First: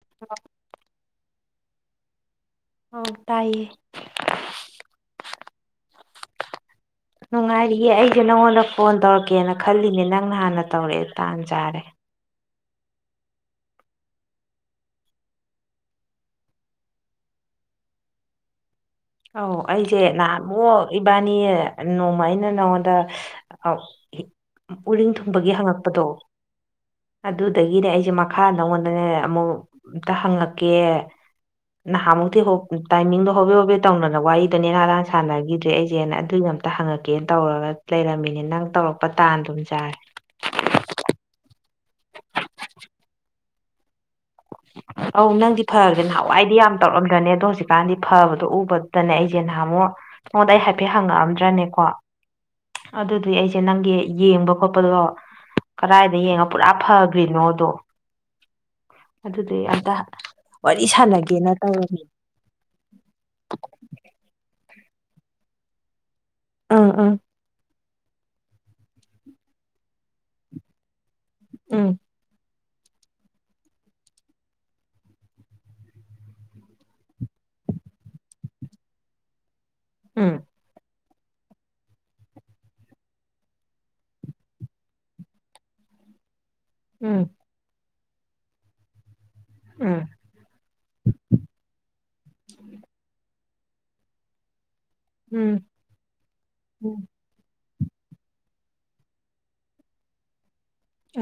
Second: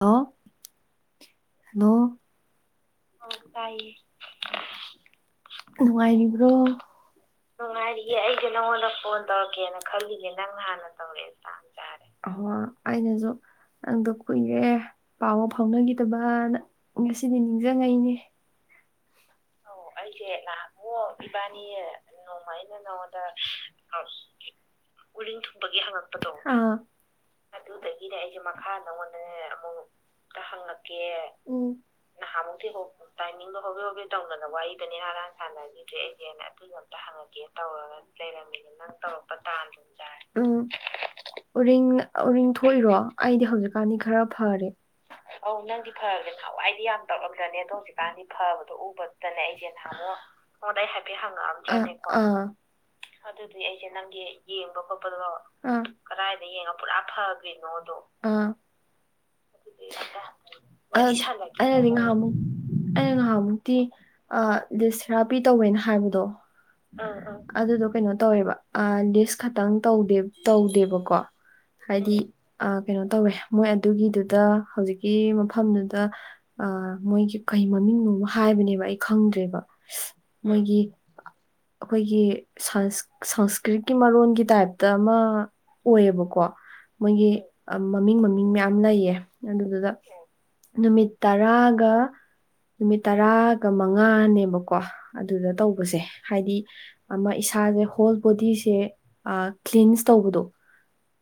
Hello ꯅꯣ ꯇꯥꯏꯌꯦ ꯅꯨꯡꯉꯥꯏꯔꯤꯕ꯭ꯔꯣ ꯅꯨꯡꯉꯥꯏꯔꯤꯌꯦ ꯑꯩꯁꯦ ꯅꯪꯉꯣꯟꯗ ꯐꯣꯟ ꯇꯧꯔꯛꯀꯦꯅ ꯈꯜꯂꯤꯅꯦ ꯅꯪꯅ ꯍꯥꯟꯅ ꯇꯧꯔꯛꯑꯦ ꯇꯥꯟ ꯆꯥꯔꯦ ꯑꯣꯍꯣ ꯑꯩꯅꯁꯨ ꯅꯪꯗꯣ ꯀꯨꯏꯔꯦ ꯄꯥꯎ ꯐꯥꯎꯅꯈꯤꯗꯕꯅ ꯉꯁꯤꯗꯤ ꯅꯤꯡꯁꯤꯡꯉꯩꯅꯦ ꯑꯧ ꯑꯩꯁꯦ ꯅꯍꯥꯟ ꯑꯃꯨꯛ ꯏꯕꯥꯅꯤ ꯅꯣꯡꯃ ꯑꯩꯅ ꯅꯉꯣꯟꯗ ꯎꯔꯤꯡ ꯊꯨꯡꯕꯒꯤ ꯕꯒꯤ ꯍꯪꯉꯛꯄꯗꯣ ꯑꯥ ꯑꯗꯨꯗꯒꯤꯅꯦ ꯑꯩꯁꯦ ꯃꯈꯥ ꯅꯪꯉꯣꯟꯗꯅꯦ ꯑꯃꯨꯛ ꯑꯝꯇ ꯍꯪꯉꯛꯀꯦ ꯎꯝ ꯅꯍꯥꯟ ꯃꯨꯛꯇꯤ ꯍꯣ ꯇꯥꯏꯃꯤꯡꯗꯣ ꯍꯣꯕꯦ ꯍꯣꯕꯦ ꯇꯧꯅꯅ ꯋꯥꯔꯤ ꯑꯗꯨꯅꯦ ꯅꯦꯅꯥ ꯇꯥꯅ ꯁꯥꯟꯅꯈꯤꯗ꯭ꯔꯦ ꯑꯩꯁꯦꯅ ꯑꯗꯨꯒꯤ ꯑꯝꯇ ꯍꯪꯉꯛꯀꯦꯅ ꯇꯧꯔꯒ ꯂꯩꯔꯝꯃꯤꯅꯦ ꯅꯪ ꯇꯧꯔꯛ ꯄ ꯇꯥꯟꯗꯨꯝ ꯆꯥꯔꯦ ꯎꯝ ꯎꯔꯤꯡ ꯎꯔꯤꯡ ꯊꯣꯛꯏꯔꯣ ꯑꯩꯗꯤ ꯍꯧꯖꯤꯛꯀꯥꯟꯗꯤ ꯈꯔ ꯐꯔꯦ ꯑꯧ ꯅꯪꯗꯤ ꯐꯔꯦ ꯅꯍꯥꯟꯋꯥꯏꯗꯤ ꯌꯥꯝ ꯇꯧꯔꯝꯗ꯭ꯔꯅꯦ ꯑꯗꯣ ꯍꯧꯖꯤꯛꯀꯥꯟꯗꯤ ꯐꯕꯗꯣ ꯎꯕꯗꯅꯦ ꯑꯩ ꯑꯩꯁꯦ ꯅꯍꯥꯟꯃꯨꯛ ꯅꯉꯣꯟꯗ ꯑꯩ ꯍꯥꯏꯐꯦꯠ ꯍꯪꯉꯛꯑꯝꯗ꯭ꯔꯅꯦꯀꯣ ꯑ ꯑ ꯑꯗꯨꯗꯨꯏ ꯑꯩꯁꯦ ꯅꯪꯒꯤ ꯌꯦꯡꯕ ꯈꯣꯠꯄꯗꯣ ꯀꯗꯥꯏꯗ ꯌꯦꯡꯉ ꯄꯨꯔꯥ ꯐꯒ꯭ꯔꯤꯅꯣ ꯗꯣ ꯑꯥ ꯑꯗꯨꯗꯨꯏ ꯑꯝꯇ ꯋꯥꯔꯤ ꯁꯥꯟꯅꯒꯦꯅ ꯑꯩꯅꯗꯤ ꯇꯧꯔꯝꯃꯤ ꯉꯍꯥꯟꯃꯨꯛ ꯑꯩꯅ ꯉꯍꯥꯟꯃꯨꯛꯇꯤ ꯑ ꯂꯤꯁ ꯊꯦꯔꯥꯄꯤ ꯇꯧꯋꯦꯅ ꯍꯥꯏꯕꯗꯣ ꯎꯝ ꯑ ꯎꯝ ꯑ ꯑꯗꯨꯗꯣ ꯀꯩꯅꯣ ꯇꯧꯋꯦꯕ ꯑ ꯂꯤꯁ ꯈꯇꯪ ꯇꯧꯗꯦ ꯇꯧꯗꯦꯕꯀꯣ ꯎꯝ ꯍꯥꯏꯗꯤ ꯑꯥ ꯀꯩꯅꯣ ꯇꯧꯋꯦ ꯃꯣꯏ ꯑꯗꯨꯒꯤꯗꯨꯗ ꯍꯧꯖꯤꯛꯀꯤ ꯃꯐꯝꯗꯨꯗ ꯑ ꯃꯣꯏꯒꯤ ꯀꯩ ꯃꯃꯤꯡꯅꯣꯝ ꯍꯥꯏꯕꯅꯦꯕ ꯑꯩ ꯈꯪꯗ꯭ꯔꯦꯕ ꯃꯣꯏꯒꯤ ꯑꯩꯈꯣꯏꯒꯤ ꯁꯪꯁ ꯁꯪꯁꯀ꯭ꯔꯤꯠꯀꯤ ꯃꯔꯣꯟꯒꯤ ꯇꯥꯏꯞꯇ ꯑꯃ ꯑꯣꯏꯌꯦꯕꯀꯣ ꯎꯝ ꯃꯣꯏꯒꯤ ꯑ ꯃꯃꯤꯡ ꯃꯃꯤꯡ ꯃꯌꯥꯝ ꯂꯩꯌꯦ ꯑꯗꯨꯗꯨꯗ ꯎꯝ ꯅꯨꯃꯤꯠ ꯇꯔꯥꯒ ꯅꯨꯃꯤꯠ ꯇꯔꯥ ꯒ ꯃꯉꯥꯅꯦꯕꯀꯣ ꯑꯗꯨꯗ ꯎꯝ ꯇꯧꯕꯁꯦ ꯍꯥꯏꯗꯤ ꯎꯝ ꯑꯃ ꯏꯁꯥꯁꯦ ꯍꯣꯜ ꯕꯣꯗꯤꯁꯦ ꯑ ꯀ꯭ꯂꯤꯟꯁ ꯇꯧꯕꯗꯣ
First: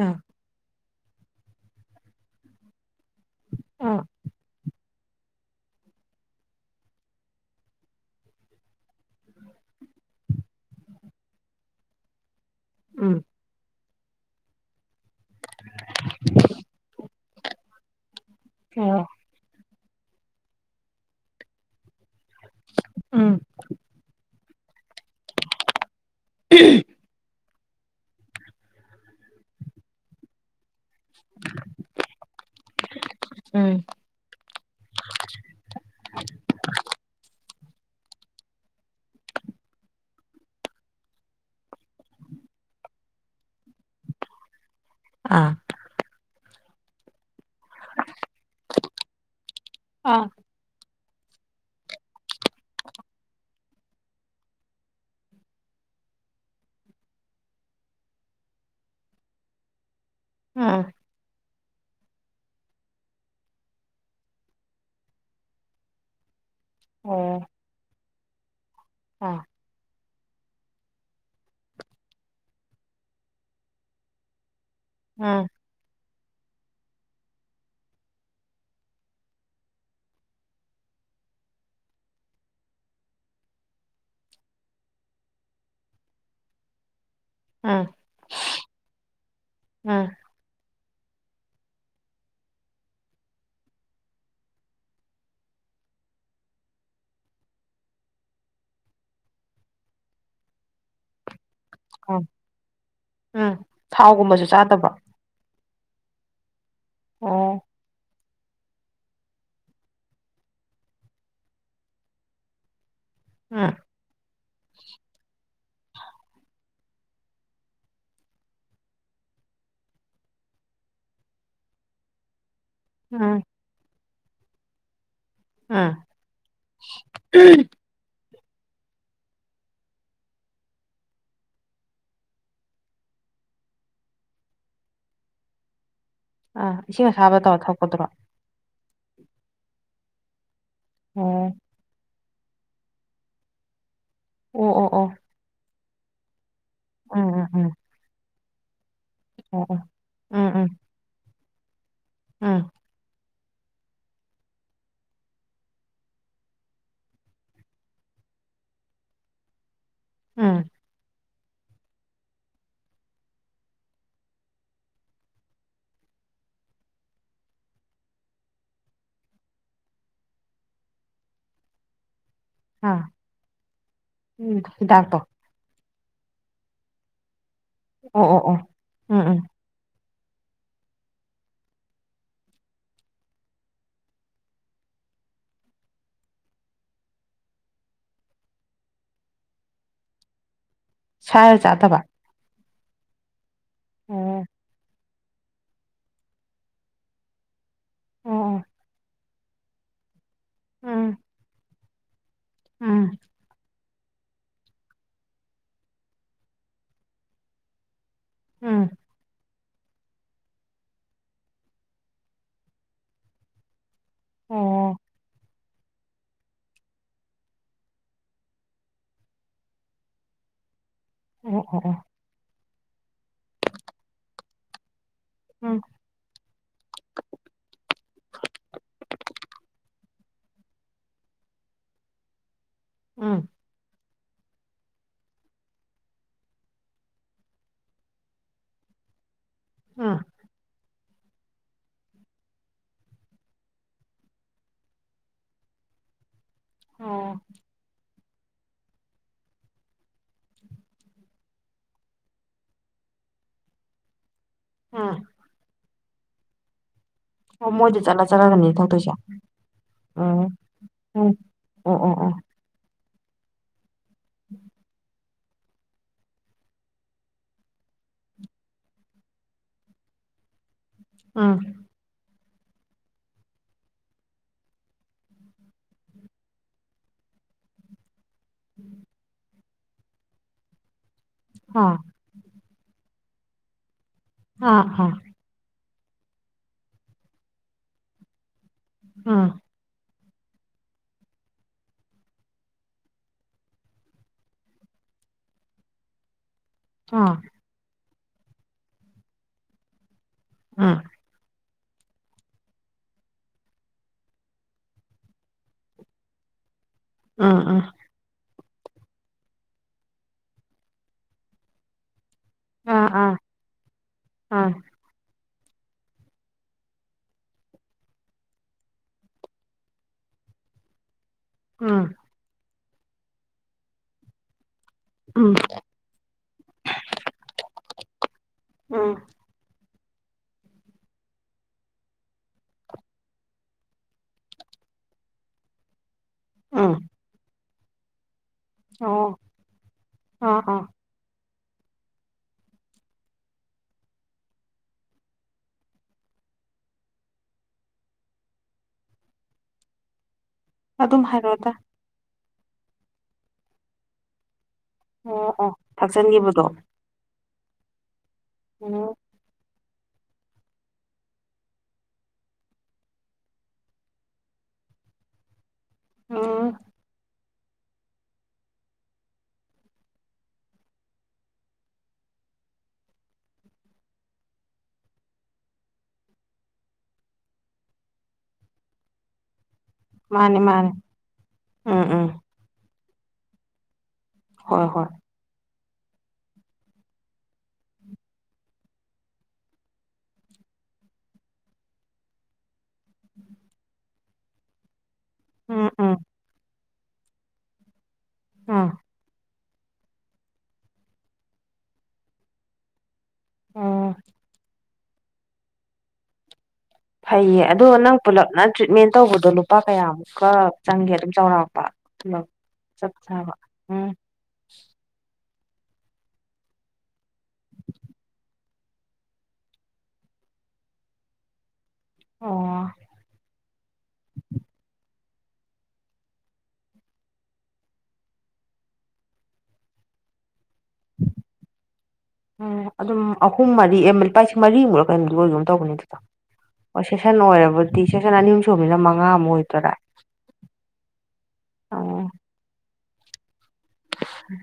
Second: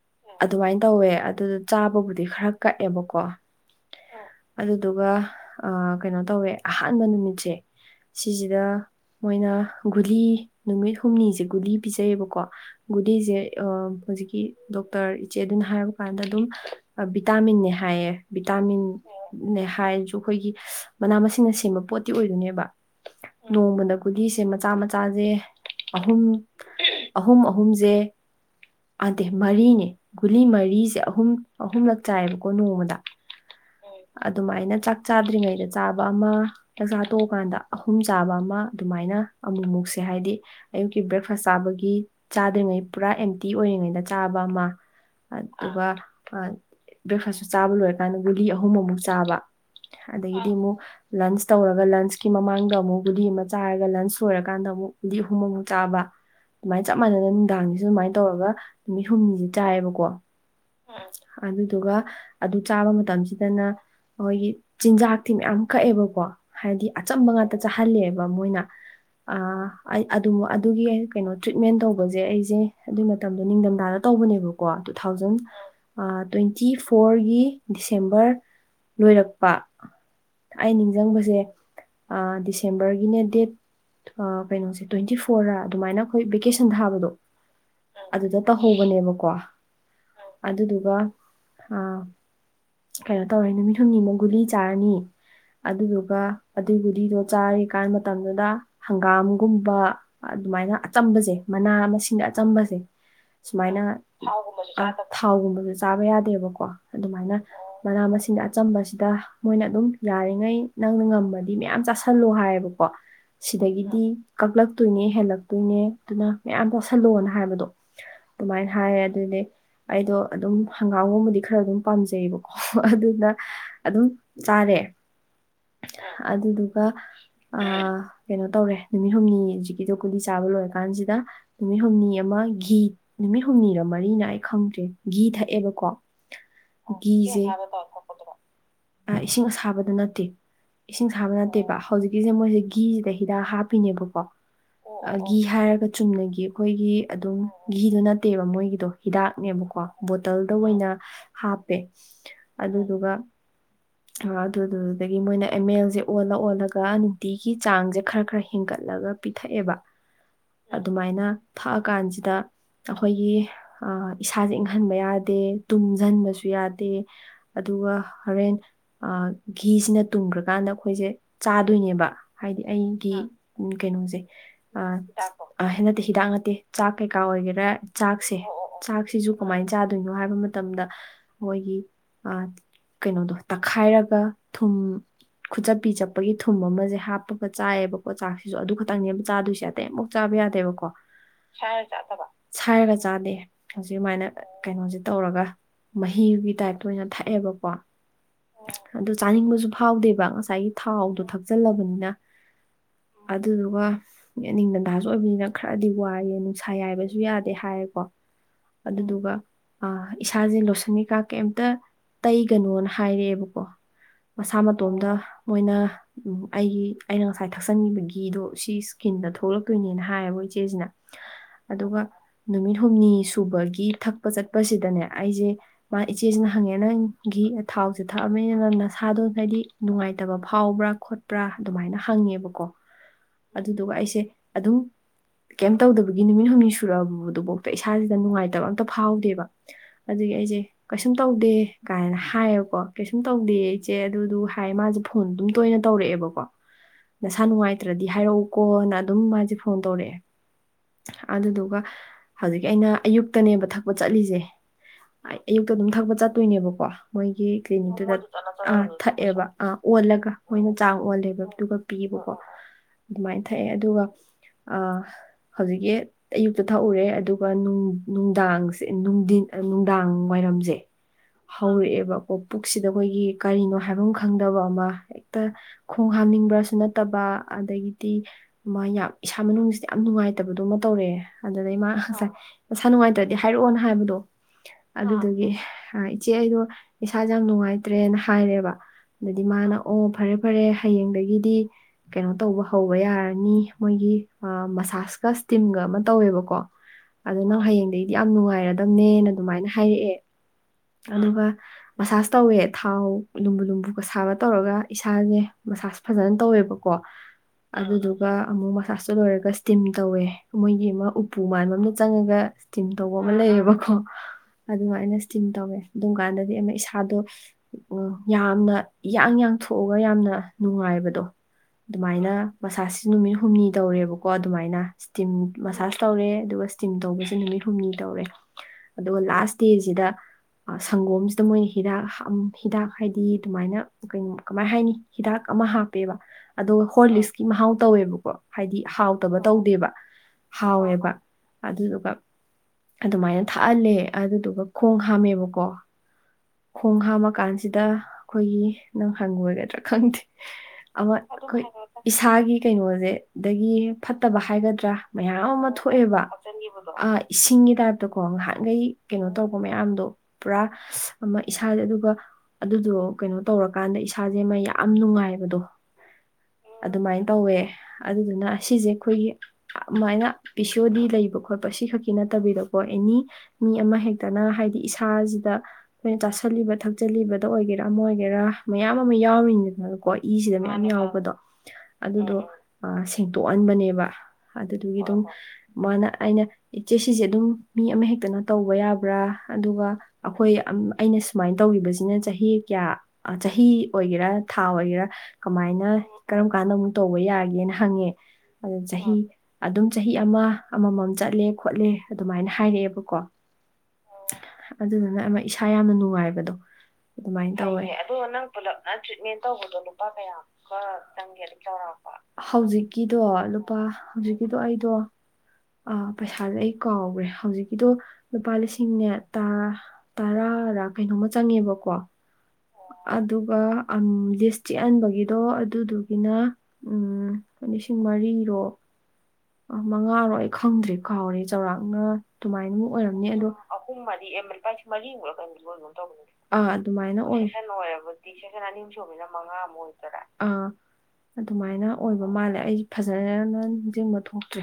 ꯑꯥ ꯑꯗꯨꯃꯥꯏꯅ ꯇꯧꯋꯦ ꯑꯗꯨꯗ ꯆꯥꯕꯕꯨꯗꯤ ꯈꯔ ꯀꯛꯑꯦꯕꯀꯣ ꯑꯗꯨ ꯗꯨꯒ ꯑ ꯀꯩꯅꯣ ꯇꯧꯋꯦ ꯑꯍꯥꯟꯕ ꯅꯨꯃꯤꯠꯁꯦ ꯁꯤꯖꯤꯗ ꯃꯣꯏꯅ ꯒꯨꯂꯤ ꯅꯨꯃꯤꯠ ꯍꯨꯝꯅꯤꯖꯦ ꯒꯨꯂꯤ ꯄꯤꯖꯩꯌꯦꯕꯀꯣ ꯎꯝ ꯒꯨꯂꯤꯁꯦ ꯑ ꯍꯧꯖꯤꯛꯀꯤ ꯗꯣꯛꯇꯔ ꯏꯆꯦ ꯑꯗꯨꯅ ꯍꯥꯏꯔꯛꯄꯀꯥꯟꯗ ꯑꯗꯨꯝ ꯑ ꯕꯤ ꯇꯥꯃꯤꯟꯅꯦ ꯍꯥꯏꯌꯦ ꯚꯤꯇꯥꯃꯤꯟꯅꯦ ꯍꯥꯏꯔꯁꯨ ꯑꯩꯈꯣꯏꯒꯤ ꯃꯅꯥ ꯃꯁꯤꯡꯅ ꯁꯦꯝꯕ ꯄꯣꯠ ꯇꯤ ꯑꯣꯏꯗꯣꯏꯅꯦꯕ ꯅꯣꯡꯃꯗ ꯒꯨꯂꯤꯁꯦ ꯃꯆꯥ ꯃꯆꯥꯁꯦ ꯑꯍꯨꯝ [unintelligible] ꯑꯍꯨꯝ ꯑꯍꯨꯝꯁꯦ ꯑꯥꯟꯇꯦ ꯃꯔꯤꯅꯦ ꯒꯨꯂꯤ ꯃꯔꯤꯁꯦ ꯑꯍꯨꯝ ꯑꯍꯨꯝꯂꯛ ꯆꯥꯏꯌꯦꯕꯀꯣ ꯅꯣꯡꯃꯗ ꯑꯗꯨꯃꯥꯏꯅ ꯆꯥꯛ ꯆꯥꯗ꯭ꯔꯤꯉꯩꯗ ꯆꯥꯕ ꯑꯃ ꯆꯥꯛ ꯆꯥꯥ ꯇꯣꯛꯑꯀꯥꯟꯗ ꯑꯍꯨꯝ ꯆꯥꯕ ꯑꯃ ꯑꯗꯨꯃꯥꯏꯅ ꯑꯃꯨꯃꯨꯛꯁꯦ ꯍꯥꯏꯗꯤ ꯑꯌꯨꯛꯀꯤ ꯕ꯭ꯔꯦꯛꯐꯥꯁ ꯆꯥꯕꯒꯤ ꯆꯥꯗ꯭ꯔꯤꯉꯩ ꯄꯨꯔꯥ ꯑꯦꯝꯇꯤ ꯑꯣꯏꯔꯤꯉꯩꯗ ꯆꯥꯕ ꯑꯃ ꯑꯥ ꯑꯗꯨꯒ ꯑ ꯕ꯭ꯔꯦꯛꯐꯥꯁꯁꯨ ꯆꯥꯕ ꯂꯣꯏꯔꯀꯥꯟꯗ ꯒꯨꯂꯤ ꯑꯍꯨꯝ ꯑꯃꯨꯛ ꯆꯥꯕ ꯑꯥ ꯑꯗꯒꯤꯗꯤ ꯑꯃꯨꯛ ꯂꯟꯁ ꯇꯧꯔꯒ ꯂꯟꯁꯀꯤ ꯃꯃꯥꯡꯗ ꯑꯃꯨꯛ ꯒꯨꯂꯤ ꯑꯃ ꯆꯥꯔꯒ ꯂꯟꯁ ꯂꯣꯏꯔꯀꯥꯟꯗ ꯑꯃꯨꯛ ꯒꯨꯂꯤ ꯑꯍꯨꯝ ꯑꯃꯨꯛ ꯆꯥꯕ ꯑꯗꯨꯃꯥꯏꯅ ꯆꯞ ꯃꯥꯟꯅꯅ ꯅꯨꯡꯗꯥꯡꯁꯤꯁꯨ ꯑꯗꯨꯃꯥꯏꯅ ꯇꯧꯔꯒ ꯅꯨꯃꯤꯠ ꯍꯨꯝꯅꯤꯁꯤ ꯆꯥꯏꯌꯦꯕꯀꯣ ꯎꯝ ꯑꯗꯨꯗꯨꯒ ꯑꯗꯨ ꯆꯥꯕ ꯃꯇꯝꯁꯤꯗꯅ ꯑꯩꯈꯣꯏꯒꯤ ꯆꯤꯟꯖꯥꯛꯇꯤ ꯃꯌꯥꯝ ꯀꯛꯑꯦꯕꯀꯣ ꯍꯥꯏꯗꯤ ꯑꯆꯝꯕ ꯑꯣ ꯉꯥꯛꯇ ꯆꯥꯍꯜꯂꯦꯕ ꯃꯣꯏꯅ ꯑ ꯑ ꯑꯩ ꯑꯗꯨ ꯑꯗꯨꯒꯤ ꯀꯩꯅꯣ ꯇ꯭ꯔꯤꯠꯃꯦꯟ ꯇꯧꯕꯁꯦ ꯑꯩꯁꯦ ꯑꯗꯨꯏ ꯃꯇꯝꯗꯣ ꯅꯤꯡꯗꯝꯗꯥꯗ ꯇꯧꯕꯅꯦꯕ ꯀꯣ ꯇꯨ ꯊꯥꯎꯖꯟ ꯎꯝ ꯑ ꯇ꯭ꯋꯦꯟꯇꯤ ꯐꯣꯔꯒꯤ ꯗꯤꯁꯦꯝꯕꯔ ꯂꯣꯏꯔꯛꯄ ꯑꯩ ꯅꯤꯡꯁꯤꯡꯕꯁꯦ ꯑ ꯗꯤꯁꯦꯝꯕꯔꯒꯤꯅꯦ ꯗꯦꯠ ꯑ ꯀꯩꯅꯣꯁꯦ ꯇ꯭ꯋꯦꯟꯇꯤ ꯐꯣꯔ ꯑꯗꯨꯃꯥꯏꯅ ꯑꯩꯈꯣꯏ ꯚꯦꯀꯦꯁꯟ ꯊꯥꯕꯗ ꯑꯥ ꯑꯗꯨꯗ ꯇꯅꯍꯧꯕꯅꯦꯕꯀꯣ ꯎꯝ ꯑꯗꯨꯗꯨꯒ ꯍ ꯀꯩꯅꯣ ꯇꯧꯔꯦ ꯅꯨꯃꯤꯠ ꯍꯨꯝꯅꯤꯃꯛ ꯒꯨꯂꯤ ꯆꯥꯔꯅꯤ ꯑꯗꯨꯗꯨꯒ ꯑꯗꯨꯏ ꯒꯨꯂꯤꯗꯣ ꯆꯥꯔꯤꯀꯥꯟ ꯃꯇꯝꯗꯨꯗ ꯍꯪꯒꯥꯝꯒꯨꯝꯕ ꯑꯗꯨꯃꯥꯏꯅ ꯑꯆꯝꯕꯁꯦ ꯃꯅꯥ ꯃꯁꯤꯡꯗ ꯎꯝ ꯑꯆꯝꯕꯁꯦ ꯎꯝ ꯁꯨꯃꯥꯏꯅ ꯊꯥꯎꯒꯨꯝꯕꯁꯨ ꯆꯥꯗꯕ꯭ꯔꯣ [unintelligible] ꯊꯥꯎꯒꯨꯝꯕ ꯆꯥꯕ ꯌꯥꯗꯦꯕꯀꯣ ꯑꯗꯨꯃꯥꯏꯅ ꯑꯣ ꯃꯅꯥ ꯃꯁꯤꯡ ꯑꯆꯝꯕꯁꯤꯗ ꯃꯣꯏꯅ ꯑꯗꯨꯝ ꯌꯥꯔꯤꯉꯩ ꯅꯪꯅ ꯉꯝꯃꯗꯤ ꯃꯌꯥꯝ ꯆꯥꯁꯜꯂꯣ ꯍꯥꯏꯌꯦꯕꯀꯣ ꯎꯝ ꯁꯤꯗꯒꯤꯗꯤ ꯀꯛꯂꯛꯇꯣꯏꯅꯦ ꯍꯦꯜꯂꯛꯇꯣꯏꯅꯦ ꯑꯗꯨꯅ ꯃꯌꯥꯝ ꯆꯥꯁꯜꯂꯣꯅ ꯍꯥꯏꯕꯗꯣ ꯑꯗꯨꯃꯥꯏꯅ ꯍꯥꯏꯔꯦ ꯑꯗꯨꯗꯤ ꯑꯩꯗꯣ ꯑꯗꯨꯝ ꯍꯪꯒꯥꯝꯒꯨꯝꯕꯗꯤ ꯈꯔ ꯑꯗꯨꯝ ꯄꯥꯝꯖꯩꯕ ꯑꯣ ꯑꯗꯨꯗ ꯎꯝ ꯑꯗꯨꯝ ꯆꯥꯔꯦ ꯑꯥ ꯑꯗꯨꯗꯨꯒ ꯑ ꯀꯩꯅꯣ ꯇꯧꯔꯦ ꯅꯨꯃꯤꯠ ꯍꯨꯝꯅꯤ ꯍꯧꯖꯤꯛꯀꯤꯗꯣ ꯒꯨꯂꯤ ꯆꯥꯕ ꯂꯣꯏꯔꯀꯥꯟꯁꯤꯗ ꯅꯨꯃꯤꯠ ꯍꯨꯝꯅꯤ ꯑꯃ ꯒꯤ ꯅꯨꯃꯤꯠ ꯍꯨꯝꯅꯤꯔ ꯃꯔꯤꯅ ꯑꯩ ꯈꯪꯗ꯭ꯔꯦ ꯒꯤ ꯊꯛꯑꯦꯕꯀꯣ ꯑꯥ ꯏꯁꯤꯡ ꯑꯁꯥꯕ ꯒꯤꯁꯦ ꯇꯧꯔ ꯊꯛꯄꯗꯨꯔꯣ ꯑ ꯏꯁꯤꯡ ꯑꯁꯥꯕꯗ ꯅꯠꯇꯦ ꯏꯁꯤꯡ ꯁꯥꯕ ꯑꯣ ꯅꯠꯇꯦꯕ ꯍꯧꯖꯤꯛꯀꯤꯁꯦ ꯃꯣꯏꯁꯦ ꯒꯤꯁꯤꯗ ꯍꯤꯗꯥꯛ ꯍꯥꯞꯄꯤꯅꯦꯕꯀꯣ ꯑꯣ ꯑꯣ ꯑꯣ ꯘꯤ ꯍꯥꯏꯔꯒ ꯆꯨꯝꯅꯒꯤ ꯑꯩꯈꯣꯏꯒꯤ ꯎꯝ ꯑꯗꯨꯝ ꯎꯝ ꯎꯝ ꯘꯤꯗꯣ ꯅꯠꯇꯦꯕ ꯃꯣꯏꯒꯤꯗꯣ ꯑꯣ ꯑꯣ ꯍꯤꯗꯥꯛꯅꯦꯕꯀꯣ ꯎꯝ ꯕꯣꯇꯜꯗ ꯎꯝ ꯑꯣꯏꯅ ꯍꯥꯞꯄꯦ ꯎꯝ ꯑꯗꯨꯗꯨꯒ ꯑꯗꯨꯗꯨꯗꯒꯤ ꯃꯣꯏꯅ ꯑꯦꯝ ꯑꯦꯜꯁꯦ ꯑꯣꯜꯂ ꯑꯣꯜꯂꯒ ꯅꯨꯡꯇꯤꯒꯤ ꯆꯥꯡꯁꯦ ꯈꯔ ꯈꯔ ꯍꯦꯟꯒꯠꯂꯒ ꯄꯤꯊꯛꯑꯦꯕ ꯎꯝ ꯑꯗꯨꯃꯥꯏꯅ ꯊꯛꯑꯀꯥꯟꯁꯤꯗ ꯑꯩꯈꯣꯏꯒꯤ ꯑ ꯏꯁꯥꯁꯦ ꯏꯪꯍꯟꯕ ꯌꯥꯗꯦ ꯇꯨꯝꯖꯟꯕꯁꯨ ꯌꯥꯗꯦ ꯑꯗꯨꯒ ꯍꯣꯔꯦꯟ ꯑ ꯘꯤꯁꯤꯅ ꯇꯨꯝꯒ꯭ꯔꯀꯥꯟꯗ ꯑꯩꯈꯣꯏꯁꯦ ꯆꯥꯗꯣꯏꯅꯦꯕ ꯍꯥꯏꯗꯤ ꯑꯥ ꯑꯩꯒꯤ ꯀꯩꯅꯣꯁꯦ ꯑ ꯍꯤꯗꯥꯛꯇꯣ ꯑ ꯍꯟꯅꯇꯦ ꯍꯤꯗꯥꯛ ꯅꯠꯇꯦ ꯆꯥꯛ ꯀꯩꯀꯥ ꯑꯣꯏꯒꯦꯔꯥ ꯑꯣ ꯆꯥꯛꯁꯦ ꯑꯣ ꯑꯣ ꯎꯝ ꯆꯥꯛꯁꯤꯁꯨ ꯎꯝ ꯀꯃꯥꯏꯅ ꯆꯥꯗꯣꯏꯅꯣ ꯍꯥꯏꯕ ꯃꯇꯝꯗ ꯃꯣꯏꯒꯤ ꯑ ꯀꯩꯅꯣꯗꯣ ꯇꯛꯈꯥꯏꯔꯒ ꯊꯨꯝ ꯈꯨꯆꯞꯄꯤ ꯆꯠꯄꯒꯤ ꯊꯨꯝ ꯑꯃꯁꯦ ꯍꯥꯞꯄꯒ ꯆꯥꯏꯌꯦꯕꯀꯣ ꯆꯥꯛꯁꯤꯁꯨ ꯑꯗꯨ ꯈꯛꯇꯪꯅꯦꯕ ꯆꯥꯗꯣꯏꯁꯦ ꯇꯩ ꯑꯃꯐꯨꯛ ꯆꯥꯕ ꯌꯥꯗꯦꯕꯀꯣ ꯁꯥꯏꯔ ꯆꯥꯗꯕ ꯁꯥꯏꯔꯒ ꯆꯥꯗꯦ ꯍꯧꯖꯤꯛꯃꯥꯏꯅ ꯑꯣ ꯀꯩꯅꯣꯁꯤ ꯇꯧꯔꯒ ꯃꯍꯤꯒꯤ ꯇꯥꯏꯞꯇ ꯑꯣꯏꯅ ꯊꯛꯑꯦꯕꯀꯣ ꯎꯝ ꯎꯝ ꯑꯗꯨ ꯆꯥꯅꯤꯡꯕꯁꯨ ꯐꯥꯎꯗꯦꯕ ꯉꯁꯥꯏꯒꯤ ꯊꯥꯎꯗꯣ ꯊꯛꯆꯜꯂꯕꯅꯤꯅ ꯎꯝ ꯑꯗꯨꯗꯨꯒ ꯅꯤꯡꯊꯝꯊꯥꯁꯨ ꯑꯣꯏꯕꯅꯤꯅ ꯈꯔꯗꯤ ꯋꯥꯏꯑꯦ ꯅꯨꯡꯁꯥ ꯌꯥꯏꯕꯁꯨ ꯌꯥꯗꯦ ꯍꯥꯏꯌꯦꯀꯣ ꯎꯝ ꯑꯗꯨꯗꯨꯒ ꯑ ꯏꯁꯥꯁꯦ ꯂꯣꯁꯟ ꯀꯩꯀꯥ ꯀꯩꯝꯇ ꯇꯩꯒꯅꯣꯅ ꯍꯥꯏꯔꯛꯑꯦꯕꯀꯣ ꯑꯣ ꯃꯁꯥ ꯑꯣ ꯃꯇꯣꯝꯗ ꯃꯣꯏꯅ ꯑꯩꯒꯤ ꯑꯩꯅ ꯉꯁꯥꯏ ꯊꯛꯆꯟꯈꯤꯕ ꯘꯤꯗꯣ ꯁꯤ ꯁ꯭ꯀꯤꯟꯗ ꯊꯣꯛꯂꯛꯇꯣꯏꯅꯦꯅ ꯍꯥꯏꯌꯦꯕ ꯏꯆꯦꯁꯤꯅ ꯑꯣ ꯑꯗꯨꯒ ꯑꯣ ꯅꯨꯃꯤꯠ ꯍꯨꯝꯅꯤ ꯁꯨꯕꯒꯤ ꯊꯛ__ ꯆꯠꯄꯁꯤꯗꯅꯦ ꯑꯩꯁꯦ ꯎꯝ ꯃꯥ ꯏꯆꯦꯁꯤꯅ ꯍꯪꯉꯦ ꯅꯪ ꯘꯤ ꯊꯥꯎ__ ꯊꯛꯑꯅꯤꯅ ꯅꯁꯥꯗꯣ ꯍꯥꯏꯗꯤ ꯅꯨꯡꯉꯥꯏꯇꯕ ꯐꯥꯎꯕ꯭ꯔꯥ ꯈꯣꯠꯄ꯭ꯔꯥ ꯑꯗꯨꯃꯥꯏꯅ ꯍꯪꯉꯦꯕꯀꯣ ꯎꯝ ꯑꯗꯨꯗꯨꯒ ꯑꯩꯁꯦ ꯑꯗꯨꯝ ꯀꯩꯝ ꯇꯧꯗꯕꯒꯤ ꯅꯨꯃꯤꯠ ꯍꯨꯝꯅꯤ ꯁꯨꯔꯛꯑꯕꯗꯨꯕꯥꯎ ꯏꯁꯥꯁꯤꯗ ꯅꯨꯡꯉꯥꯏꯇꯕ ꯑꯝꯇ ꯐꯥꯎꯗꯦꯕ ꯎꯝ ꯑꯗꯨꯒꯤ ꯑꯩꯁꯦ ꯀꯩꯁꯨꯝ ꯇꯧꯗꯦ ꯀꯥꯏꯅ ꯍꯥꯏꯌꯦꯕꯀꯣ ꯀꯩꯁꯨꯝ ꯇꯧꯗꯦ ꯑꯩꯆꯦ ꯑꯗꯨꯗꯨ ꯍꯥꯏ ꯃꯥꯁꯦ ꯐꯣꯟ ꯑꯗꯨꯝ ꯇꯣꯏꯅ ꯇꯧꯔꯛꯑꯦꯕꯀꯣ ꯑꯣ ꯅꯁꯥ ꯅꯨꯡꯉꯥꯏ ꯍꯥꯏꯔꯛꯎꯀꯣꯅ ꯑꯗꯨꯝ ꯃꯥꯁꯦ ꯐꯣꯟ ꯇꯧꯔꯛꯑꯦ ꯑꯗꯨꯗꯨꯒ ꯍꯧꯖꯤꯛꯀꯤ ꯑꯩꯅ ꯑꯌꯨꯛꯇꯅꯦꯕ ꯊꯛꯄ ꯆꯠꯂꯤꯁꯦ ꯎꯝ ꯑꯌꯨꯛꯇ ꯑꯗꯨꯝ ꯊꯛꯄ ꯆꯠꯇꯣꯏꯅꯦꯕꯀꯣ ꯃꯣꯏꯒꯤ ꯑꯣ ꯃꯣꯏꯗ ꯀ꯭ꯂꯤꯅꯤꯛꯇꯨꯗ ꯆꯠꯂ ꯆꯠꯂꯒꯅꯤ ꯑꯥ ꯊꯛꯇꯣꯏꯁꯦ ꯊꯛꯑꯦꯕ ꯑꯥ ꯑꯣꯜꯂꯒ ꯎꯝ ꯃꯣꯏꯅ ꯆꯥꯡ ꯎꯝ ꯑꯣꯜꯂꯦꯕꯗꯨꯒ ꯑꯣ ꯑꯣ ꯄꯤꯕꯀꯣ ꯑꯣ ꯑꯗꯨꯃꯥꯏꯅ ꯊꯛꯑꯦ ꯑꯗꯨꯒ ꯑ ꯍꯧꯖꯤꯛꯀꯤ ꯑꯌꯨꯛꯇ ꯊꯛꯎꯔꯦ ꯑꯗꯨꯒꯅꯨꯡ ꯅꯨꯡꯗꯥꯡꯁꯦ ꯅꯨꯡ ꯅꯨꯡꯗꯥꯡ ꯋꯥꯏꯔꯝꯖꯦ [inaudible] ꯑ ꯍꯧꯔꯛꯑꯦꯕꯀꯣ ꯄꯨꯛꯁꯤꯗ ꯑꯩꯈꯣꯏꯒꯤ ꯀꯔꯤꯅꯣ ꯍꯥꯏꯕꯝ ꯈꯪꯗꯕ ꯑꯃ ꯍꯦꯛꯇ ꯈꯣꯡ ꯍꯥꯝꯅꯤꯡꯕ꯭ꯔꯁꯨ ꯅꯠꯇꯕ ꯑꯗꯒꯤꯗꯤ ꯃꯥ ꯌꯥꯝ ꯏꯁꯥ ꯃꯅꯨꯡꯁꯤꯗ ꯌꯥꯝ ꯅꯨꯡꯉꯥꯏꯇꯕꯗꯨꯃ ꯇꯧꯔꯛꯑꯦ ꯑꯗꯨꯗꯩ ꯃꯥ ꯑꯥ ꯉꯁꯥꯏ ꯃꯁꯥ ꯅꯨꯡꯉꯥꯏꯇ꯭ꯔꯗꯤ ꯍꯥꯏꯔꯛꯑꯣꯅ ꯍꯥꯏꯕꯗꯣ ꯑꯥ ꯑꯥ ꯑꯗꯨꯗꯨꯒꯤ ꯏꯆꯦ ꯑꯩꯗꯣ ꯏꯁꯥꯥꯖꯦ ꯌꯥꯝ ꯅꯨꯡꯉꯥꯏꯇ꯭ꯔꯦꯅ ꯍꯥꯏꯔꯦꯕ ꯑꯗꯨꯗꯤ ꯎꯝ ꯃꯥꯅ ꯑꯣ ꯐꯔꯦ -ꯐꯔꯦ ꯍꯌꯦꯡꯗꯒꯤꯗꯤ ꯀꯩꯅꯣ ꯇꯧꯕ ꯍꯧꯕ ꯌꯥꯔꯅꯤ ꯃꯣꯏꯒꯤ ꯃꯁꯥꯁꯀ ꯁ꯭ꯇꯤꯝꯒ ꯑꯃ ꯇꯧꯋꯦꯕꯀꯣ ꯑꯗꯨ ꯑꯥ ꯅꯪ ꯍꯌꯦꯡꯗꯒꯤꯗꯤ ꯌꯥꯝ ꯅꯨꯡꯉꯥꯏꯔꯗꯝꯅꯦꯅ ꯑꯗꯨꯃꯥꯏꯅ ꯍꯥꯏꯔꯛꯑꯦ ꯎꯝ ꯑꯗꯨꯒ ꯃꯁꯥꯁ ꯇꯧꯋꯦ ꯊꯥꯎ ꯂꯨꯝꯕꯨ ꯂꯨꯝꯕꯨꯒ ꯁꯥꯕ ꯇꯧꯔꯒ ꯏꯁꯥꯁꯦ ꯃꯁꯥꯁ ꯐꯖꯅ ꯇꯧꯋꯦꯕꯀꯣ ꯀꯣ ꯎꯝ ꯎꯝ ꯑꯗꯨꯗꯨ ꯑꯗꯨꯒ ꯑꯃꯨꯛ ꯃꯁꯥꯥꯁꯇꯨ ꯂꯣꯏꯔꯒ ꯏꯁꯇꯤꯝ ꯇꯧꯋꯦ ꯃꯣꯏꯒꯤ ꯑꯃ ꯎꯄꯨ ꯃꯥꯟꯕ ꯑꯃꯝꯗ ꯆꯪꯉꯒ ꯏꯁꯇꯤꯝ ꯑꯥ ꯇꯧꯕ ꯑꯥ ꯑꯃ ꯂꯩꯌꯦꯕꯀꯣ ꯑꯥ ꯑꯗꯨꯃꯥꯏꯅ ꯏꯁꯇꯤꯝ ꯇꯧꯋꯦ ꯑꯗꯨꯝꯀꯥꯟꯗꯗꯤ ꯑꯃꯩ ꯏꯁꯥꯗꯣ ꯎ ꯌꯥꯝꯅ ꯏꯌꯥꯡ ꯌꯥꯡꯊꯣꯛꯑꯒ ꯌꯥꯝꯅ ꯅꯨꯡꯉꯥꯏꯕꯗꯣ ꯎꯝ ꯑꯗꯨꯃꯥꯏꯅ ꯃꯁꯥꯖꯁꯤ ꯅꯨꯃꯤꯠ ꯍꯨꯝꯅꯤ ꯇꯧꯔꯦꯕꯀꯣ ꯑꯗꯨꯃꯥꯏꯅ ꯏꯁꯇꯤꯝ ꯎꯝ ꯃꯁꯥꯖ ꯇꯧꯔꯦ ꯑꯗꯨꯒ ꯁ꯭ꯇꯤꯝ ꯇꯧꯕꯁꯦ ꯅꯨꯃꯤꯠ ꯍꯨꯝꯅꯤ ꯇꯧꯔꯦ ꯎꯝ ꯑꯗꯨꯒ ꯂꯥꯁ ꯗꯦꯁꯤꯗ ꯁꯪꯒꯣꯝꯁꯤꯗ ꯃꯣꯏꯅ ꯍꯤꯗꯥꯛ- ꯍꯤꯗꯥꯛ ꯍꯥꯏꯗꯤ ꯑꯗꯨꯃꯥꯏꯅ ꯀꯩꯅꯣ ꯀꯃꯥꯏ ꯍꯥꯏꯅꯤ ꯍꯤꯗꯥꯛ ꯑꯃ ꯍꯥꯞꯄꯦꯕ ꯑꯗꯨꯒ ꯎꯝ ꯍꯣꯔꯂꯤꯁꯀꯤ ꯃꯍꯥꯎ ꯇꯧꯋꯦꯕꯀꯣ ꯍꯥꯏꯗꯤ ꯍꯥꯎꯇꯕ ꯑꯣ ꯇꯧꯗꯦꯕ ꯑꯥ ꯑꯥ ꯍꯥꯎꯋꯦꯕ ꯑꯗꯨꯗꯨꯒ ꯑꯗꯨꯃꯥꯏꯅ ꯊꯥꯛꯍꯜꯂꯦ ꯑꯗꯨꯗꯨꯒ ꯈꯣꯡ ꯍꯥꯝꯃꯦꯕꯀꯣ ꯈꯣꯡ ꯍꯥꯝꯃꯀꯥꯟꯁꯤꯗ ꯑꯩꯈꯣꯏꯒꯤ ꯅꯪ ꯍꯪꯉꯣꯏꯒꯗ꯭ꯔꯥ ꯈꯪꯗꯦ ꯑꯃ ꯑꯗꯨꯝ ꯑꯩꯈꯣꯏ ꯍꯥꯏꯔꯛꯑꯣꯗ ꯏꯁꯥꯒꯤ ꯀꯩꯅꯣꯁꯦ ꯗꯒꯤ ꯐꯠꯇꯕ ꯍꯥꯏꯒꯗ꯭ꯔꯥ ꯃꯌꯥꯝ ꯑꯣ ꯑꯃ ꯑꯣ ꯊꯣꯛꯑꯦꯕ ꯊꯛꯆꯟꯈꯤꯕꯗꯣ ꯑ ꯏꯁꯤꯡꯒꯤ ꯇꯥꯏꯞꯇꯀꯣ ꯉꯍꯥꯟꯈꯩ ꯎꯝ ꯀꯩꯅꯣ ꯇꯧꯕ ꯃꯌꯥꯝ ꯇꯣ ꯄꯨꯔꯥ ꯑꯃ ꯏꯁꯥꯁꯦ ꯑꯗꯨꯒ ꯑꯗꯨꯗꯣ ꯀꯩꯅꯣ ꯇꯧꯔꯀꯥꯟꯗ ꯏꯁꯥꯖꯦꯃ ꯌꯥꯝ ꯅꯨꯡꯉꯥꯏꯕꯗꯣ ꯎꯝ ꯑꯗꯨꯃꯥꯏꯅ ꯇꯧꯋꯦ ꯑꯗꯨꯗꯨꯅ ꯑꯁꯤꯖꯦ ꯑꯩꯈꯣꯏꯒꯤ ꯑꯗꯨꯃꯥꯏꯅ ꯄꯤꯁꯤ ꯑꯣ ꯗꯤ ꯂꯩꯕ ꯈꯣꯠꯄ ꯁꯤ ꯈꯛꯀꯤ ꯅꯠꯇꯕꯤꯗꯀꯣ ꯑꯦꯅꯤ ꯃꯤ ꯑꯃ ꯍꯦꯛꯇꯅ ꯍꯥꯏꯗꯤ ꯏꯁꯥꯖꯤꯗ ꯑꯩꯈꯣꯏꯅ ꯆꯥꯁꯜꯂꯤꯕ ꯊꯛꯆꯜꯂꯤꯕꯗ ꯑꯣꯏꯒꯦꯔꯥ ꯑꯃ ꯑꯣꯏꯒꯦꯔꯥ ꯃꯌꯥꯝ ꯑꯃ ꯌꯥꯎꯔꯤꯅꯤꯗꯅ ꯀꯣ ꯏꯁꯤꯗ ꯃꯥꯅꯦ ꯃꯌꯥꯝ ꯃꯥꯅꯦ ꯌꯥꯎꯕꯗꯣ ꯎꯝ ꯎꯝ ꯑꯗꯨꯗꯣ ꯁꯦꯡꯇꯣꯛꯍꯟꯕꯅꯦꯕ ꯍꯣꯏ ꯑꯗꯨꯗꯨꯒꯤ ꯍꯣꯏ ꯑꯗꯨꯝ ꯃꯥꯅ ꯑꯩꯅ ꯏꯆꯦ ꯁꯤꯁꯦ ꯑꯗꯨꯝ ꯃꯤ ꯑꯃ ꯍꯦꯛꯇꯅ ꯇꯧꯕ ꯌꯥꯕ꯭ꯔꯥ ꯑꯗꯨꯒ ꯑꯩꯈꯣꯏ ꯑꯩꯅ ꯁꯨꯃꯥꯏꯅ ꯇꯧꯈꯤꯕꯁꯤꯅ ꯆꯍꯤ ꯀꯌꯥ ꯆꯍꯤ ꯑꯣꯏꯒꯦꯔꯥ ꯊꯥ ꯑꯣꯏꯒꯦꯔꯥ ꯎꯝ ꯀꯃꯥꯏꯅ ꯎꯝ ꯀꯔꯝ ꯀꯥꯟꯗ ꯑꯃꯨꯛ ꯇꯧꯕ ꯌꯥꯒꯦꯅ ꯍꯪꯉꯦ ꯑꯗꯨ ꯎꯝ ꯆꯍꯤ ꯑꯗꯨꯝ ꯆꯍꯤ ꯑꯃ ꯑꯃꯃꯝ ꯆꯠꯂꯦ ꯈꯣꯠꯂꯦ ꯑꯗꯨꯃꯥꯏꯅ ꯍꯥꯏꯔꯛꯑꯦꯕꯀꯣ꯫ ꯑꯣ꯫ ꯑꯗꯨꯗꯨꯅ ꯑꯃ ꯏꯁꯥ ꯌꯥꯝꯅ ꯅꯨꯡꯉꯥꯏꯕꯗꯣ꯫ ꯑꯗꯨꯃꯥꯏꯅ ꯐꯩꯌꯦ ꯇꯧꯋꯦ ꯑꯗꯣ ꯅꯪ ꯄꯨꯂꯞꯅ ꯇ꯭ꯔꯤꯠꯃꯦꯟ ꯇꯧꯕꯗꯣ ꯂꯨꯄꯥ ꯀꯌꯥꯃꯨꯛꯀ ꯆꯪꯒꯦ ꯑꯗꯨꯝ ꯆꯥꯎꯔꯥꯛꯄ꯫ ꯄꯨꯂꯞ ꯆꯞ ꯍꯧꯖꯤꯛꯀꯤꯗꯣ ꯆꯥꯕ ꯂꯨꯄꯥ ꯎꯝ ꯍꯧꯖꯤꯛ ꯀꯤꯗꯣ ꯑꯩꯗꯣ ꯑꯥ ꯄꯩꯁꯥꯗꯣ ꯑꯩ ꯀꯥꯎꯈ꯭ꯔꯦ ꯍꯧꯖꯤꯛꯀꯤꯗꯣ ꯂꯨꯄꯥ ꯂꯤꯁꯤꯡ ꯁꯤꯡꯅꯦ ꯇꯥ ꯇꯔꯥꯔꯥ ꯀꯩꯅꯣꯝꯃ ꯆꯪꯉꯦꯕꯀꯣ꯫ ꯑꯣ ꯑꯗꯨꯒ ꯑꯝ ꯂꯤꯁ ꯆꯤꯛꯍꯟꯕꯒꯤꯗꯣ ꯑꯗꯨꯗꯨꯒꯤꯅ ꯎꯝ ꯂꯤꯁꯤꯡ ꯃꯔꯤꯔꯣ ꯑ ꯃꯉꯥꯔꯣ ꯑꯩ ꯈꯪꯗ꯭ꯔꯤ꯫ ꯀꯥꯎꯔꯦ ꯆꯥꯎꯔꯥꯛꯅ ꯎꯝ ꯑꯗꯨꯨꯃꯥꯏꯅꯃꯨꯛ ꯑꯗꯨꯝ ꯑꯣꯏꯔꯝꯅꯤ ꯑꯗꯣ ꯑꯍꯨꯝ ꯑꯦ ꯃꯔꯤ ꯂꯨꯄꯥ ꯑꯦꯝ ꯂꯨꯄ ꯂꯤꯁꯤꯡ ꯃꯔꯤꯃꯨꯛꯂ ꯃꯔꯤ ꯀꯩꯅꯣꯝꯗꯤ ꯑꯣꯏꯒꯨꯝ ꯇꯧꯕꯅꯦ ꯃꯔꯤꯃꯨꯛꯀ ꯑꯗꯨꯗꯣ [inaudible] ꯑ ꯑꯗꯨꯃꯥꯏꯅ ꯑꯣꯏ ꯁꯦꯁꯟ ꯑꯣꯏꯔꯕꯗꯤ ꯁꯦꯁꯟ ꯑꯅꯤ ꯁꯨꯕꯅꯤꯅ ꯃꯉꯥ ꯃꯨꯛ ꯑꯣꯏꯗꯣꯏꯔꯦ ꯑꯥ꯫ ꯑꯗꯨꯃꯥꯏꯅ ꯑꯣ ꯑꯣꯏꯕ ꯃꯥꯜꯂꯦ ꯑꯩꯖꯨ ꯐꯖꯅ ꯅꯤꯡꯁꯤꯡꯕ ꯊꯣꯛꯇ꯭ꯔꯦ꯫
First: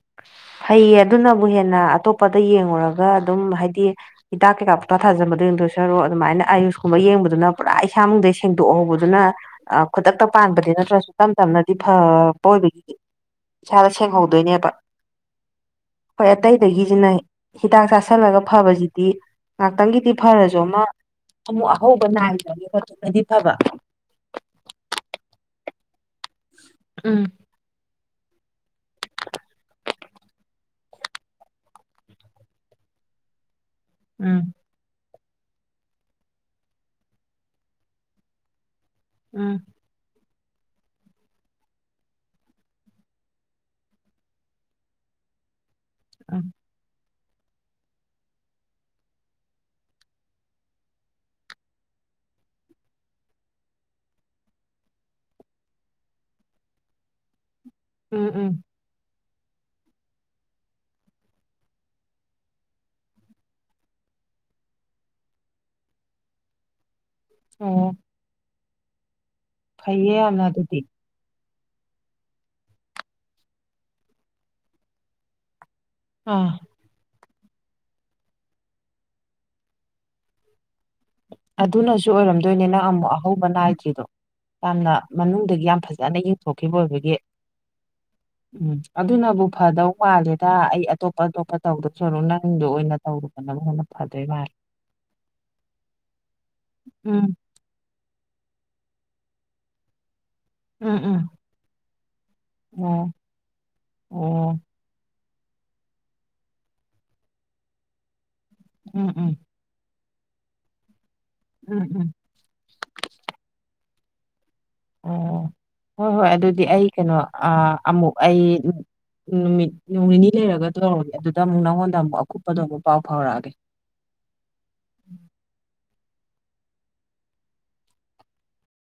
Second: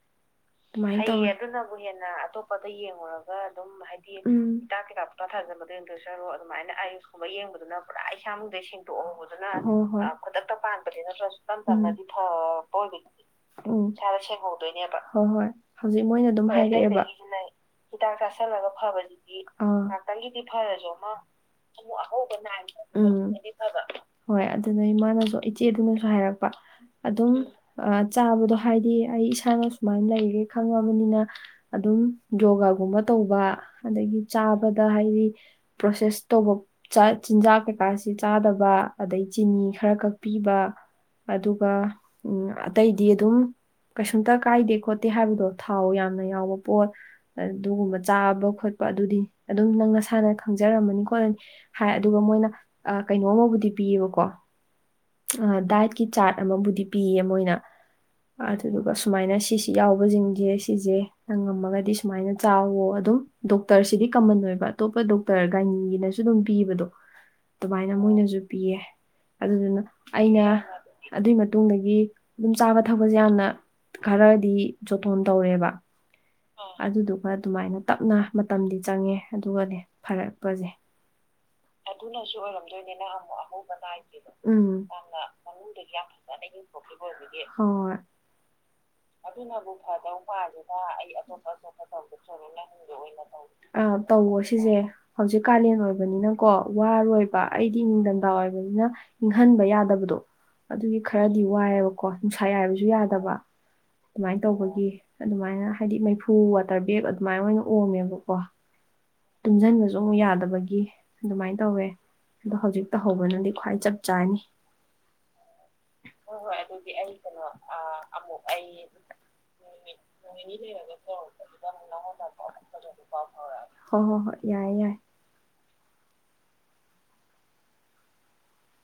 [inaudible] ꯐꯩꯌꯦ ꯇꯧꯋꯦ ꯑꯗꯨꯅꯕꯨ ꯍꯦꯟꯅ ꯑꯇꯣꯞꯄꯗ ꯌꯦꯡꯉꯨꯔꯒ ꯑꯗꯨꯝ ꯍꯥꯏꯗꯤ ꯍꯤꯗꯥꯛ ꯎꯝ ꯀꯩꯀꯥ ꯇꯥꯥ ꯊꯥꯖꯟꯕꯗ ꯌꯦꯡꯗꯣꯏ ꯁꯔꯨꯛ ꯑꯗꯨꯃꯥꯏꯅ ꯑꯌꯨꯁꯀꯨꯝꯕ ꯌꯦꯡꯕꯗꯨꯅ ꯄꯨꯔꯥ ꯏꯁꯥ ꯃꯅꯨꯡꯗꯩ ꯁꯦꯡꯗꯣꯛꯍꯧꯕꯗꯨꯅ ꯑ ꯍꯣꯏ ꯍꯣꯏ ꯈꯨꯗꯛꯇ ꯄꯥꯟꯕꯗꯤ ꯅꯠꯇ꯭ꯔꯁꯨ ꯇꯞ ꯇꯞꯅꯗꯤ ꯎꯝ ꯐꯕ ꯑꯣꯏꯕꯒꯤ꯫ ꯎꯝ ꯏꯁꯥꯗꫭ ꯁꯦꯡꯍꯧꯗꯣꯏꯅꯦꯕ꯫ ꯍꯣꯏ ꯑꯇꯩꯗꯒꯤꯁꯤꯅ ꯍꯤꯗꯥꯛ ꯆꯥꯁꯜꯂꯒ ꯐꯕꯁꯤꯗꯤ ꯑꯥ ꯉꯍꯥꯛꯇꯪꯒꯤꯗꯤ ꯐꯔꯁꯨ ꯑꯃ ꯑꯃꯨꯛ ꯑꯍꯧꯕ ꯅꯥꯏꯗ꯭ꯔ [inaudible] ꯎꯝ ꯐꯕ꯫ ꯍꯣꯏ ꯑꯗꯨꯅ ꯏꯃꯥꯅꯁꯨ ꯏꯆꯦꯗꯨꯅꯁꯨ ꯍꯥꯏꯔꯛꯄ ꯎꯝ ꯑꯗꯨꯝ ꯆꯥꯕꯗꯣ ꯍꯥꯏꯗꯤ ꯑꯩ ꯏꯁꯥꯅꯁ ꯁꯨꯃꯥꯏꯅ ꯂꯩꯔꯦ ꯈꯪꯉꯕꯅꯤꯅ ꯑꯗꯨꯝ ꯌꯣꯒꯥꯒꯨꯝꯕ ꯇꯧꯕ ꯑꯗꯒꯤ ꯎꯝ ꯆꯥꯕ ꯗ ꯍꯥꯏꯗꯤ ꯄ꯭ꯔꯣꯁꯦꯁ ꯇꯧꯕ ꯆꯥ ꯆꯤꯟꯖꯥꯛ ꯀꯩꯀꯥꯁꯤ ꯆꯥꯗꯕ꯫ ꯑꯗꯩ ꯎꯝ ꯆꯤꯅꯤ ꯈꯔ ꯀꯛ ꯄꯤꯕ ꯑꯗꯨꯒ ꯑꯇꯩꯗꯤ ꯑꯗꯨꯝ ꯀꯩꯁꯨꯝꯇ ꯀꯥꯏꯗꯦ ꯈꯣꯠꯇꯦ ꯍꯥꯏꯕꯗꯣ ꯊꯥꯎ ꯌꯥꯝꯅ ꯎꯝ ꯌꯥꯎꯕ ꯄꯣꯠ ꯑꯗꯨꯒꯨꯝꯕ ꯆꯥꯕ ꯈꯣꯠꯄ ꯑꯗꯨꯗꯤ ꯑꯗꯨꯝ ꯅꯪ ꯅꯁꯥꯅ ꯈꯪꯖꯔꯝꯃꯅꯤ ꯈꯣꯠꯂꯅꯤ꯫ ꯍꯥꯏ ꯑꯗꯨꯒ ꯃꯣꯏꯅ ꯀꯩꯅꯣꯃꯕꯨꯗꯤ ꯄꯤꯌꯦꯕꯀꯣ꯫ ꯑ ꯗꯥꯏꯠꯀꯤ ꯆꯥꯔꯠ ꯑꯃꯕꯨꯗꯤ ꯄꯤꯌꯦ ꯃꯣꯏꯅ ꯎꯝ ꯎꯝ ꯑꯗꯨꯗꯨꯒ ꯁꯨ ꯁꯨꯃꯥꯏꯅ ꯁꯤꯁꯤ ꯌꯥꯎꯕꯁꯤꯡꯁꯦ ꯁꯤꯁꯦ ꯅꯪ ꯉꯝꯃꯒꯗꯤ ꯁꯨꯃꯥꯏꯅ ꯆꯥꯎꯋꯣ ꯑꯗꯨꯝ ꯗꯣꯛꯇꯔꯁꯤꯗꯤ ꯀꯃꯟ ꯑꯣꯏꯕ ꯑꯇꯣꯞꯄ ꯗꯣꯛꯇꯔ ꯒꯥꯏꯅꯤꯒꯤꯅꯁꯨ ꯑꯗꯨꯝ ꯄꯤꯕꯗꯣ꯫ ꯑꯗꯨꯃꯥꯏꯅ ꯑꯣ ꯃꯣꯏꯅꯁꯨ ꯄꯤꯌꯦ ꯑꯗꯨꯗꯨꯅ ꯐꯩꯌꯦ ꯑꯩꯅ ꯌꯥꯝꯅ ꯑꯗꯨꯗꯤ ꯑꯗꯨꯏ ꯃꯇꯨꯡꯗꯒꯤ ꯑꯗꯨꯝ ꯆꯥꯕ ꯊꯛꯄꯁꯦ ꯌꯥꯝꯅ ꯈꯔꯗꯤ ꯆꯣꯠꯊꯣꯟ ꯇꯧꯔꯦꯕ꯫ ꯑꯥ꯫ ꯑꯗꯨꯗꯨꯒ ꯑꯗꯨꯃꯥꯏꯅ ꯇꯞꯅ ꯃꯇꯝꯗꯤ ꯆꯪꯉꯦ ꯑꯗꯨꯒꯅꯦ ꯐꯔꯛꯄꯁꯦ꯫ ꯑꯗꯨꯅꯁꯨ ꯑꯣꯏꯔꯝꯗꯣꯏꯅꯦ ꯅꯪ ꯑꯃꯨꯛ ꯑꯍꯧꯕ ꯅꯥꯏꯗ꯭ꯔꯤꯗꯣ ꯎꯝ ꯌꯥꯝꯅ ꯃꯅꯨꯡꯗꯒꯤ ꯌꯥꯝ ꯐꯖꯅ ꯌꯦꯡ [inaudible] ꯍꯣꯏ꯫ ꯎꯝ ꯑꯗꯨꯅꯕꯨ ꯐꯗꯧ ꯃꯥꯥꯜꯂꯦꯗꯥ ꯑꯩ ꯑꯇꯣꯞꯄ-ꯑꯇꯣꯞꯄ ꯇꯧꯗꫭ ꯁꯔꯨꯛ ꯅꯪꯗꯣ ꯑꯣꯏꯅ ꯇꯧꯔꫭ꯫ ꯑ ꯇꯧꯋꯣ ꯁꯤꯁꯦ ꯍꯧꯖꯤꯛ ꯀꯥꯂꯦꯟ ꯑꯣꯏꯕꯅꯤꯅꯀꯣ ꯎꯝ ꯋꯥꯔꯣꯏꯕ꯫ ꯑꯩꯗꯤ ꯅꯤꯡꯊꯝꯊꯥ ꯑꯣꯏꯕꯅꯤꯅ ꯏꯪꯍꯟꯕ ꯌꯥꯗꯕꯗꯣ꯫ ꯎꯝ ꯑꯗꯨꯒꯤ ꯎꯝ ꯈꯔꯗꯤ ꯋꯥꯏꯑꯦꯕꯀꯣ ꯅꯨꯡꯁꯥ ꯌꯥꯏꯕꯁꯨ ꯑꯣ ꯌꯥꯗꯕ ꯑꯗꯨꯃꯥꯏꯅ ꯑꯣ ꯇꯧꯕꯒꯤ꯫ ꯑꯗꯨꯃꯥꯏꯅ ꯍꯥꯏꯗꯤ ꯃꯩꯐꯨ ꯋꯥꯇꯔ ꯕꯦꯒ ꯑꯗꯨꯃꯥꯏꯅ ꯑꯣꯏꯅ ꯑꯣꯝꯃꯦꯕꯀꯣ꯫ ꯎꯝ ꯎꯝ ꯇꯨꯝꯁꯟꯕꯁꯨ ꯑꯃꯨꯛ ꯌꯥꯗꯕꯒꯤ ꯑꯗꯨꯃꯥꯏꯅ ꯎꯝ ꯇꯧꯋꯦ꯫ ꯎꯝ ꯑꯗꯣ ꯍꯧꯖꯤꯛ ꯇꯧꯍꯧꯕꯅꯗꯤ ꯈ꯭ꯋꯥꯏ ꯆꯞ ꯆꯥꯅꯤ ꯑꯣ ꯍꯣꯏ ꯍꯣꯏ ꯑꯗꯨꯗꯤ ꯑꯩ ꯀꯩꯅꯣ ꯑꯃꯨꯛ ꯑꯩ ꯅꯨꯃꯤꯠ ꯅꯣꯡ ꯅꯤꯅꯤ ꯂꯩꯔꯒ ꯇꯧꯔꯒꯦ ꯑꯗꯨꯗ ꯑꯃꯨꯛ ꯅꯪꯉꯣꯟꯗ ꯑꯃꯨꯛ ꯑꯀꯨꯞꯄꯗꯣ ꯑꯃꯨꯛ ꯄꯥꯎ ꯐꯥꯎꯔꯛꯑꯒꯦ ꯍꯣ ꯍꯣꯏ ꯍꯣꯏ ꯌꯥꯏꯦ ꯌꯥꯏ